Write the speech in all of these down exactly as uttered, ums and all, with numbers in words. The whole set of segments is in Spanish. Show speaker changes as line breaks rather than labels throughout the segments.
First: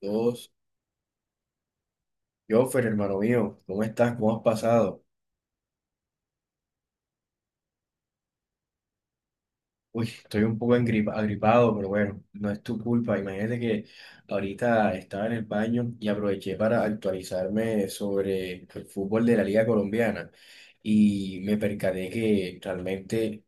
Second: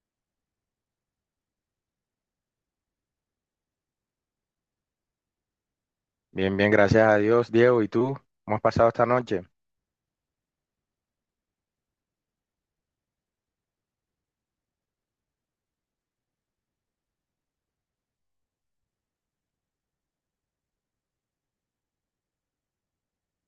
Todos, Joffer, hermano mío, ¿cómo estás? ¿Cómo has pasado?
Bien, bien, gracias a Dios, Diego. ¿Y tú? ¿Cómo has pasado esta noche?
Uy, estoy un poco engripa- agripado, pero bueno, no es tu culpa. Imagínate que ahorita estaba en el baño y aproveché para actualizarme sobre el fútbol de la Liga Colombiana y me percaté que realmente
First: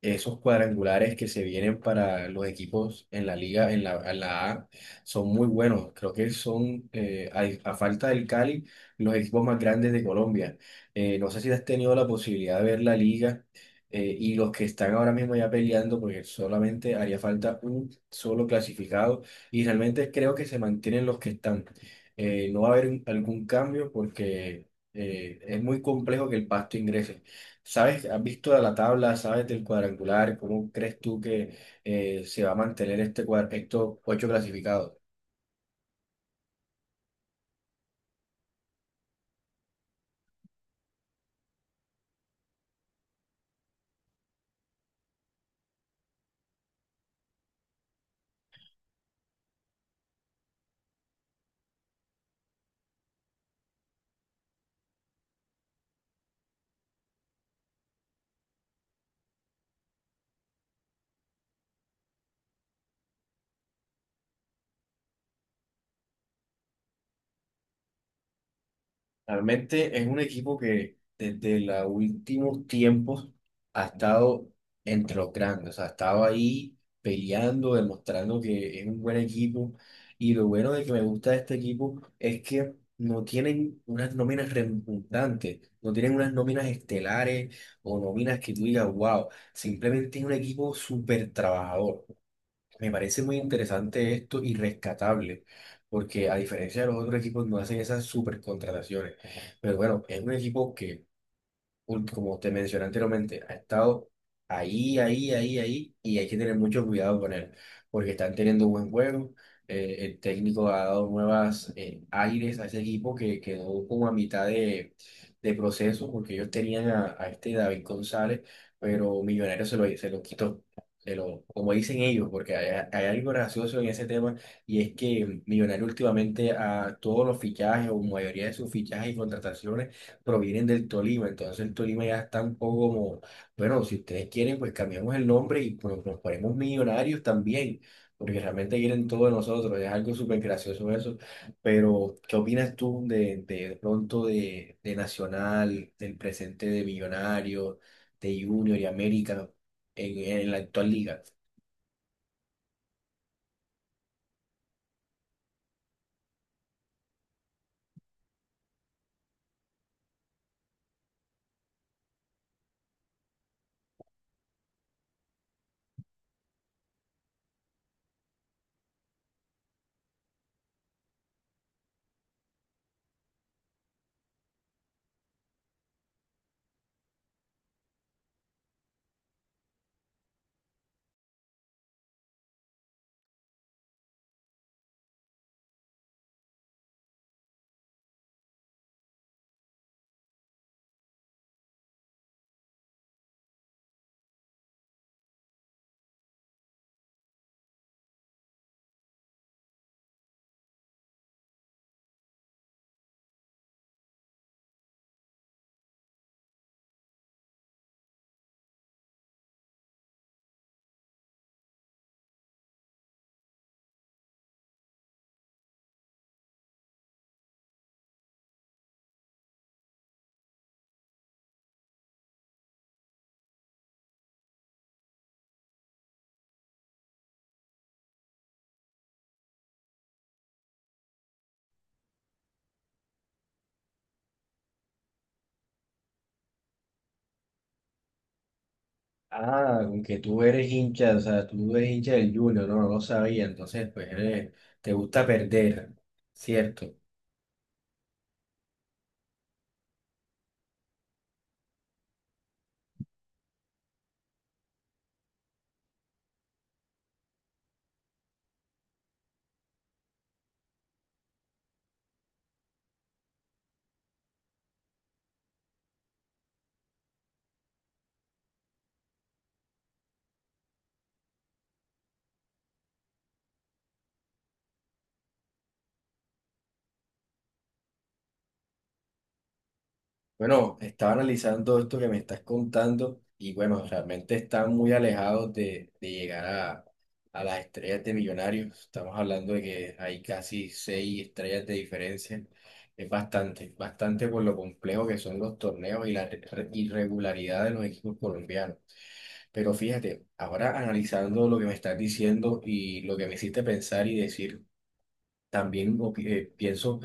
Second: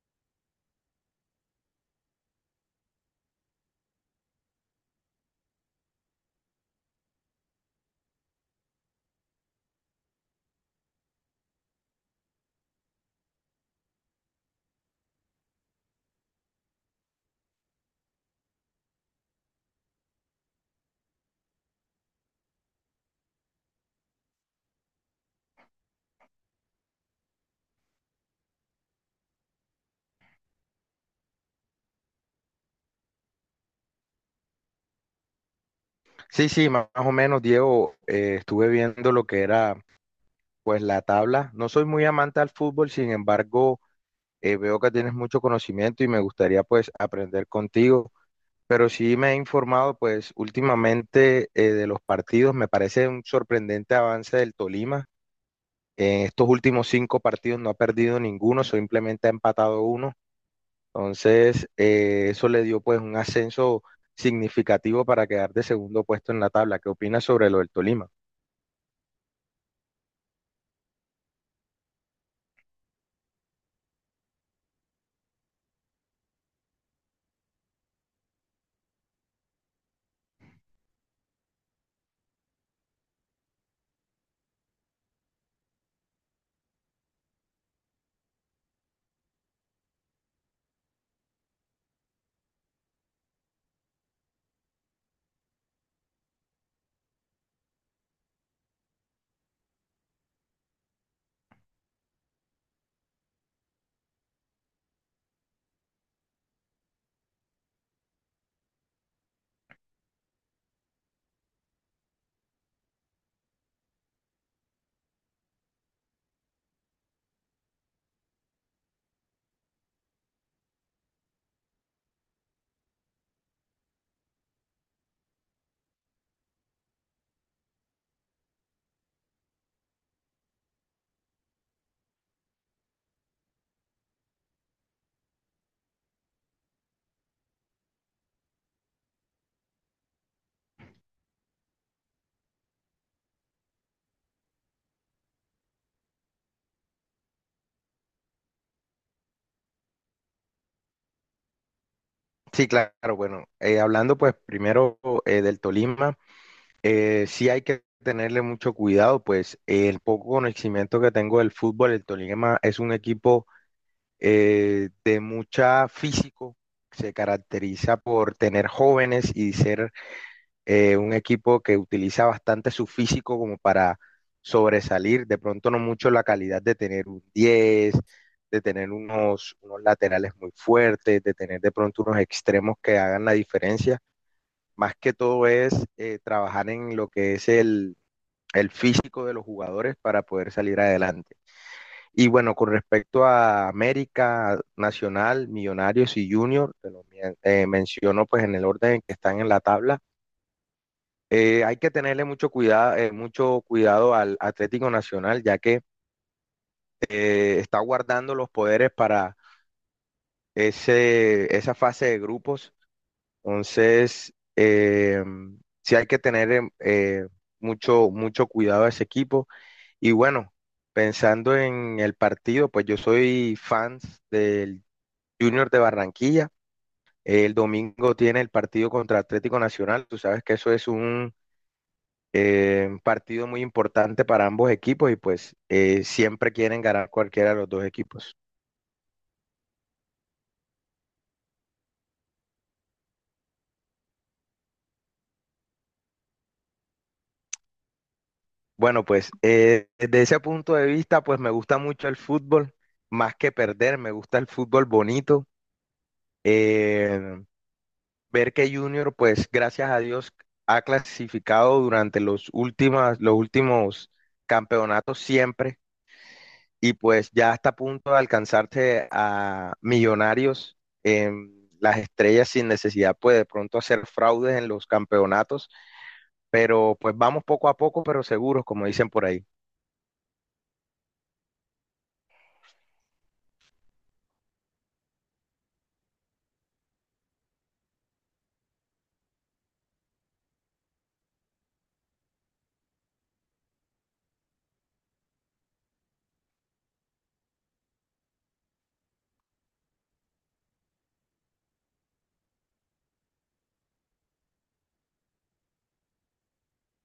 esos cuadrangulares que se vienen para los equipos en la Liga, en la, en la A, son muy buenos. Creo que son, eh, a, a falta del Cali, los equipos más grandes de Colombia. Eh, no sé si has tenido la posibilidad de ver la Liga eh, y los que están ahora mismo ya peleando, porque solamente haría falta un solo clasificado y realmente creo que se mantienen los que están. Eh, no va a haber un- algún cambio porque eh, es muy complejo que el Pasto ingrese. ¿Sabes? ¿Has visto la tabla? ¿Sabes del cuadrangular? ¿Cómo crees tú que eh, se va a mantener este cuadro, estos ocho clasificados?
Sí, sí, más o menos, Diego, eh, estuve viendo lo que era, pues, la tabla. No soy muy amante al fútbol, sin embargo, eh, veo que tienes mucho conocimiento y me gustaría, pues, aprender contigo. Pero sí me he informado, pues, últimamente eh, de los partidos. Me parece un sorprendente avance del Tolima. En estos últimos cinco partidos no ha perdido ninguno, simplemente ha empatado uno. Entonces, eh, eso le dio pues un ascenso significativo para quedar de segundo puesto en la tabla. ¿Qué opinas sobre lo del Tolima?
Realmente es un equipo que desde los últimos tiempos ha estado entre los grandes, o sea, ha estado ahí peleando, demostrando que es un buen equipo. Y lo bueno de que me gusta de este equipo es que no tienen unas nóminas redundantes, no tienen unas nóminas estelares o nóminas que tú digas, wow, simplemente es un equipo súper trabajador. Me parece muy interesante esto y rescatable, porque a diferencia de los otros equipos no hacen esas supercontrataciones. Pero bueno, es un equipo que ul- como te mencioné anteriormente, ha estado ahí, ahí, ahí, ahí, y hay que tener mucho cuidado con él, porque están teniendo buen juego. Eh, el técnico ha dado nuevas eh, aires a ese equipo que quedó como a mitad de, de proceso, porque ellos tenían a, a este David González, pero Millonarios se lo, se lo quitó. Se lo- como dicen ellos, porque hay, hay algo gracioso en ese tema, y es que Millonarios últimamente a todos los fichajes o mayoría de sus fichajes y contrataciones provienen del Tolima, entonces el Tolima ya está un poco como, bueno, si ustedes quieren, pues cambiamos el nombre y pues, nos ponemos millonarios también, porque realmente quieren todo de nosotros, es algo súper gracioso eso, pero ¿qué opinas tú de, de, de pronto de, de Nacional, del presente de Millonarios, de Junior y América en, en la actual liga?
Sí, claro, bueno, eh, hablando pues primero eh, del Tolima, eh, sí hay que tenerle mucho cuidado, pues eh, el poco conocimiento que tengo del fútbol, el Tolima es un equipo eh, de mucha físico, se caracteriza por tener jóvenes y ser eh, un equipo que utiliza bastante su físico como para sobresalir, de pronto no mucho la calidad de tener un diez de tener unos, unos laterales muy fuertes, de tener de pronto unos extremos que hagan la diferencia. Más que todo es eh, trabajar en lo que es el, el físico de los jugadores para poder salir adelante. Y bueno, con respecto a América, Nacional, Millonarios y Junior, te lo men- eh, menciono pues en el orden en que están en la tabla, eh, hay que tenerle mucho cuidado, mucho cuidado al Atlético Nacional, ya que eh, está guardando los poderes para ese, esa fase de grupos. Entonces, eh, sí hay que tener em, eh, mucho, mucho cuidado a ese equipo. Y bueno, pensando en el partido, pues yo soy fan del Junior de Barranquilla. El domingo tiene el partido contra Atlético Nacional. Tú sabes que eso es un Eh, partido muy importante para ambos equipos y pues eh, siempre quieren ganar cualquiera de los dos equipos.
Ah, aunque tú eres hincha, o sea, tú eres hincha del Junior, no, no lo sabía, entonces pues eres- te gusta perder, ¿cierto?
Bueno, pues eh, desde ese punto de vista, pues me gusta mucho el fútbol, más que perder, me gusta el fútbol bonito. Eh, ver que Junior, pues gracias a Dios, ha clasificado durante los últimas, los últimos campeonatos siempre. Y pues ya está a punto de alcanzarse a millonarios en las estrellas sin necesidad, pues de pronto hacer fraudes en los campeonatos, pero pues vamos poco a poco, pero seguros, como dicen por ahí.
Bueno, estaba analizando esto que me estás contando y bueno, realmente están muy alejados de, de llegar a, a las estrellas de millonarios. Estamos hablando de que hay casi seis estrellas de diferencia. Es bastante, bastante por lo complejo que son los torneos y la re- irregularidad de los equipos colombianos. Pero fíjate, ahora analizando lo que me estás diciendo y lo que me hiciste pensar y decir, también opi- eh, pienso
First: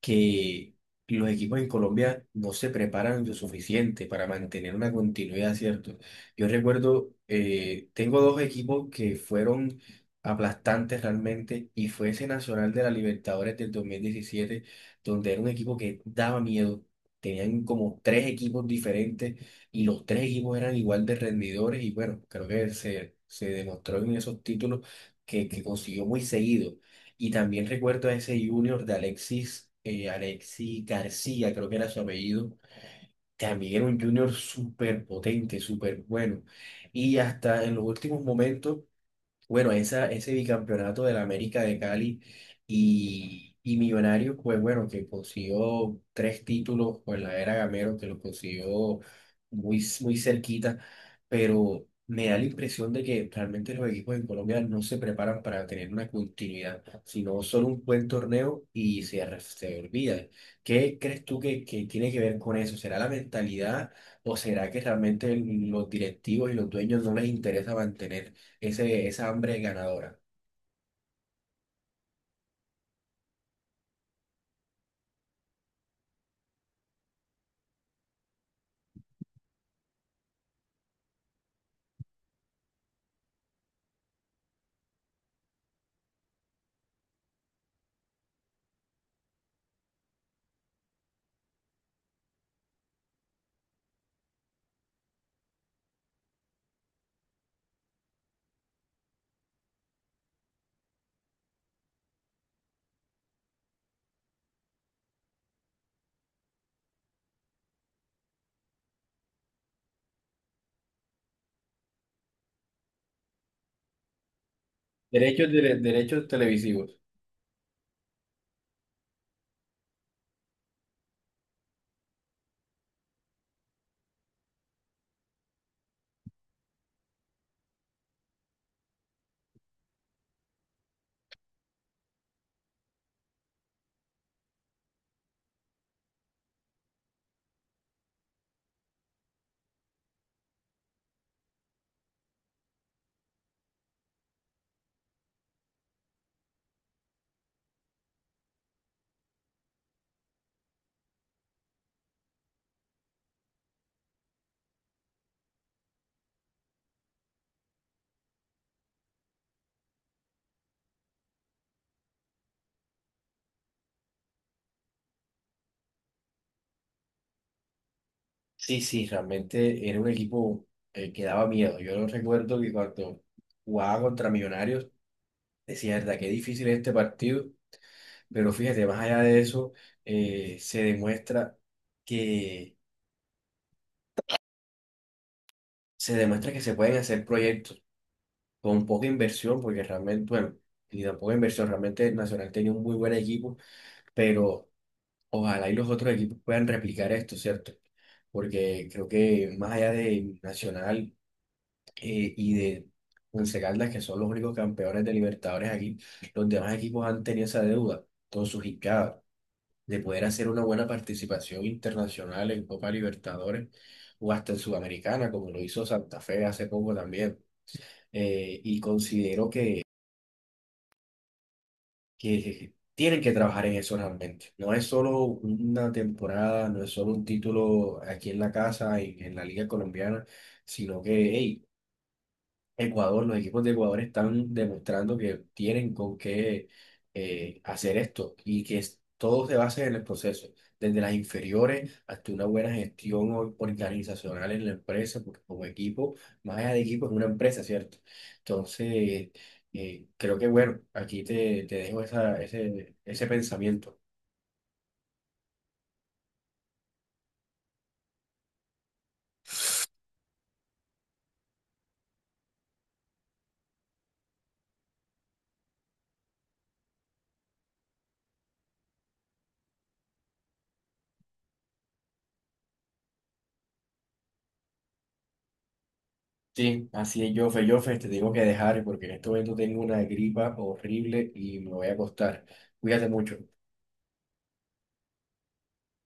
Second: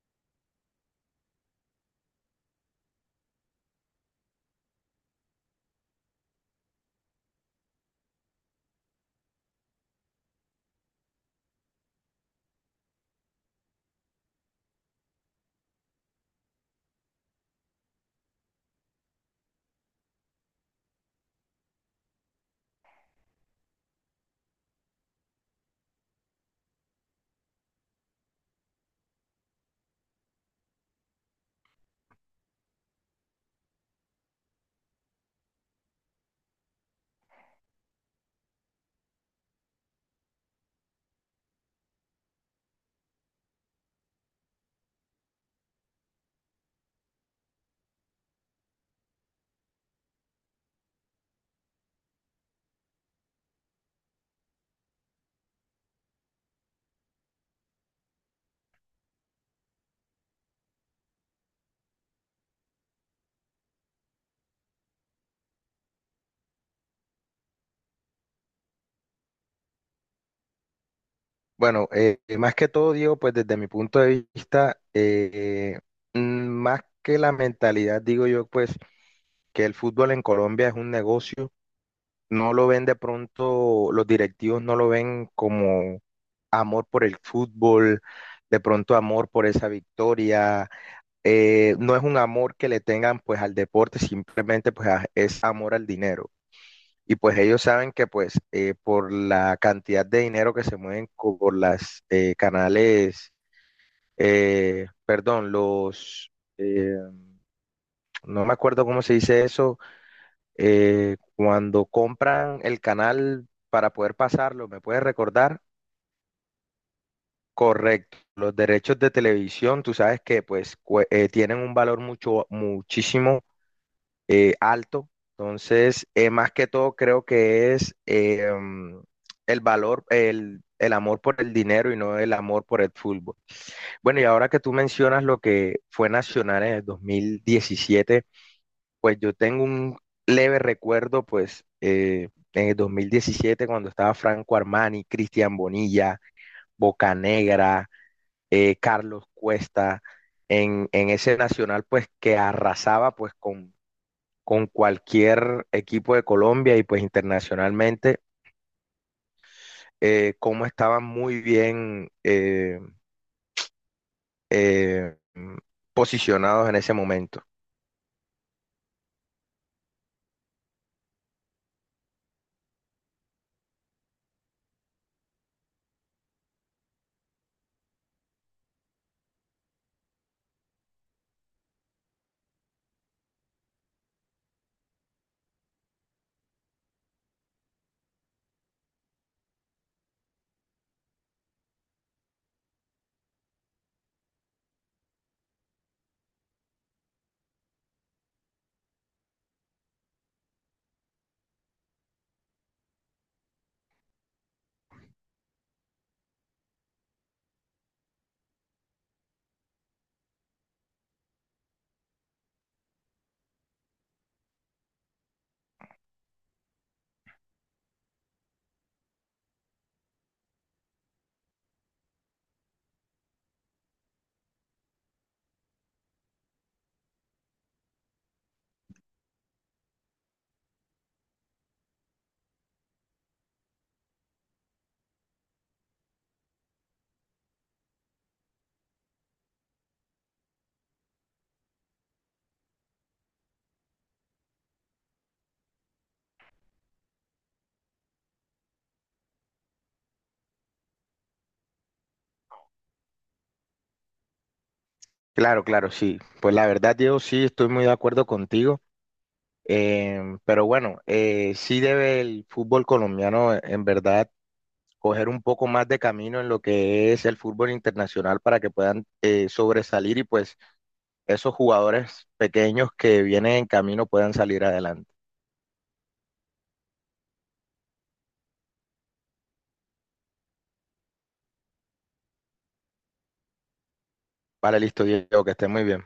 que los equipos en Colombia no se preparan lo suficiente para mantener una continuidad, ¿cierto? Yo recuerdo, eh, tengo dos equipos que fueron aplastantes realmente y fue ese Nacional de la Libertadores del dos mil diecisiete donde era un equipo que daba miedo. Tenían como tres equipos diferentes y los tres equipos eran igual de rendidores y bueno, creo que se, se demostró en esos títulos que, que consiguió muy seguido. Y también recuerdo a ese junior de Alexis, eh, Alexis García, creo que era su apellido. También era un junior súper potente, súper bueno. Y hasta en los últimos momentos bueno, esa, ese bicampeonato de la América de Cali y, y Millonarios, pues bueno, que consiguió tres títulos con la era Gamero, que lo consiguió muy, muy cerquita, pero me da la impresión de que realmente los equipos en Colombia no se preparan para tener una continuidad, sino solo un buen torneo y se, re- se olvida. ¿Qué crees tú que, que tiene que ver con eso? ¿Será la mentalidad o será que realmente los directivos y los dueños no les interesa mantener? Ese, esa hambre ganadora.
Bueno, eh, más que todo, Diego, pues desde mi punto de vista, eh, mm, más que la mentalidad, digo yo, pues que el fútbol en Colombia es un negocio, no lo ven de pronto, los directivos no lo ven como amor por el fútbol, de pronto amor por esa victoria. eh, no es un amor que le tengan pues al deporte, simplemente pues a- es amor al dinero. Y pues ellos saben que pues eh, por la cantidad de dinero que se mueven co- por las eh, canales, eh, perdón, los, eh, no me acuerdo cómo se dice eso, eh, cuando compran el canal para poder pasarlo, ¿me puedes
Derechos,
recordar?
de- derechos televisivos.
Correcto. Los derechos de televisión, tú sabes que pues cue- eh, tienen un valor mucho, muchísimo eh, alto. Entonces, eh, más que todo, creo que es eh, mm, el valor, el, el amor por el dinero y no el amor por el fútbol. Bueno, y ahora que tú mencionas lo que fue Nacional en el dos mil diecisiete. Pues yo tengo un leve recuerdo, pues, eh, en el dos mil diecisiete, cuando estaba Franco Armani, Cristian Bonilla, Bocanegra, eh, Carlos Cuesta, en, en ese Nacional, pues, que arrasaba, pues, con, con cualquier equipo de Colombia y, pues, internacionalmente, eh, cómo estaban muy bien eh, eh, posicionados en ese momento.
Sí, sí, realmente era un equipo eh, que daba miedo. Yo no recuerdo que cuando jugaba contra Millonarios, decía, verdad, qué difícil es este partido. Pero fíjate, más allá de eso, eh, se demuestra que se demuestra que se pueden hacer proyectos con poca inversión, porque realmente, bueno, y tampoco inversión, realmente el Nacional tenía un muy buen equipo, pero ojalá y los otros equipos puedan replicar esto, ¿cierto? Porque creo que más allá de Nacional eh, y de Once Caldas, que son los únicos campeones de Libertadores aquí, los demás equipos han tenido esa deuda con sus hincadas de poder hacer una buena participación internacional en Copa Libertadores o hasta en Sudamericana, como lo hizo Santa Fe hace poco también. Eh, y considero que que, que- tienen que trabajar en eso realmente. No es solo una temporada, no es solo un título aquí en la casa, en, en la Liga Colombiana, sino que, hey, Ecuador, los equipos de Ecuador están demostrando que tienen con qué eh, hacer esto y que es- todo se basa en el proceso, desde las inferiores hasta una buena gestión or- organizacional en la empresa, porque como equipo, más allá de equipo, es una empresa, ¿cierto? Entonces, eh, creo que bueno, aquí te, te dejo esa, ese, ese pensamiento.
Claro, claro, sí. Pues la verdad, Diego, sí, estoy muy de acuerdo contigo. Em, pero bueno, eh, sí debe el fútbol colombiano eh, en verdad coger un poco más de camino en lo que es el fútbol internacional para que puedan eh, sobresalir y pues esos jugadores pequeños que vienen en camino puedan salir adelante.
Sí, así es, Jofe, Jofe, te tengo que dejar porque en este momento tengo una gripa horrible y me voy a acostar. Cuídate mucho.
Vale, listo, Diego, que esté muy bien.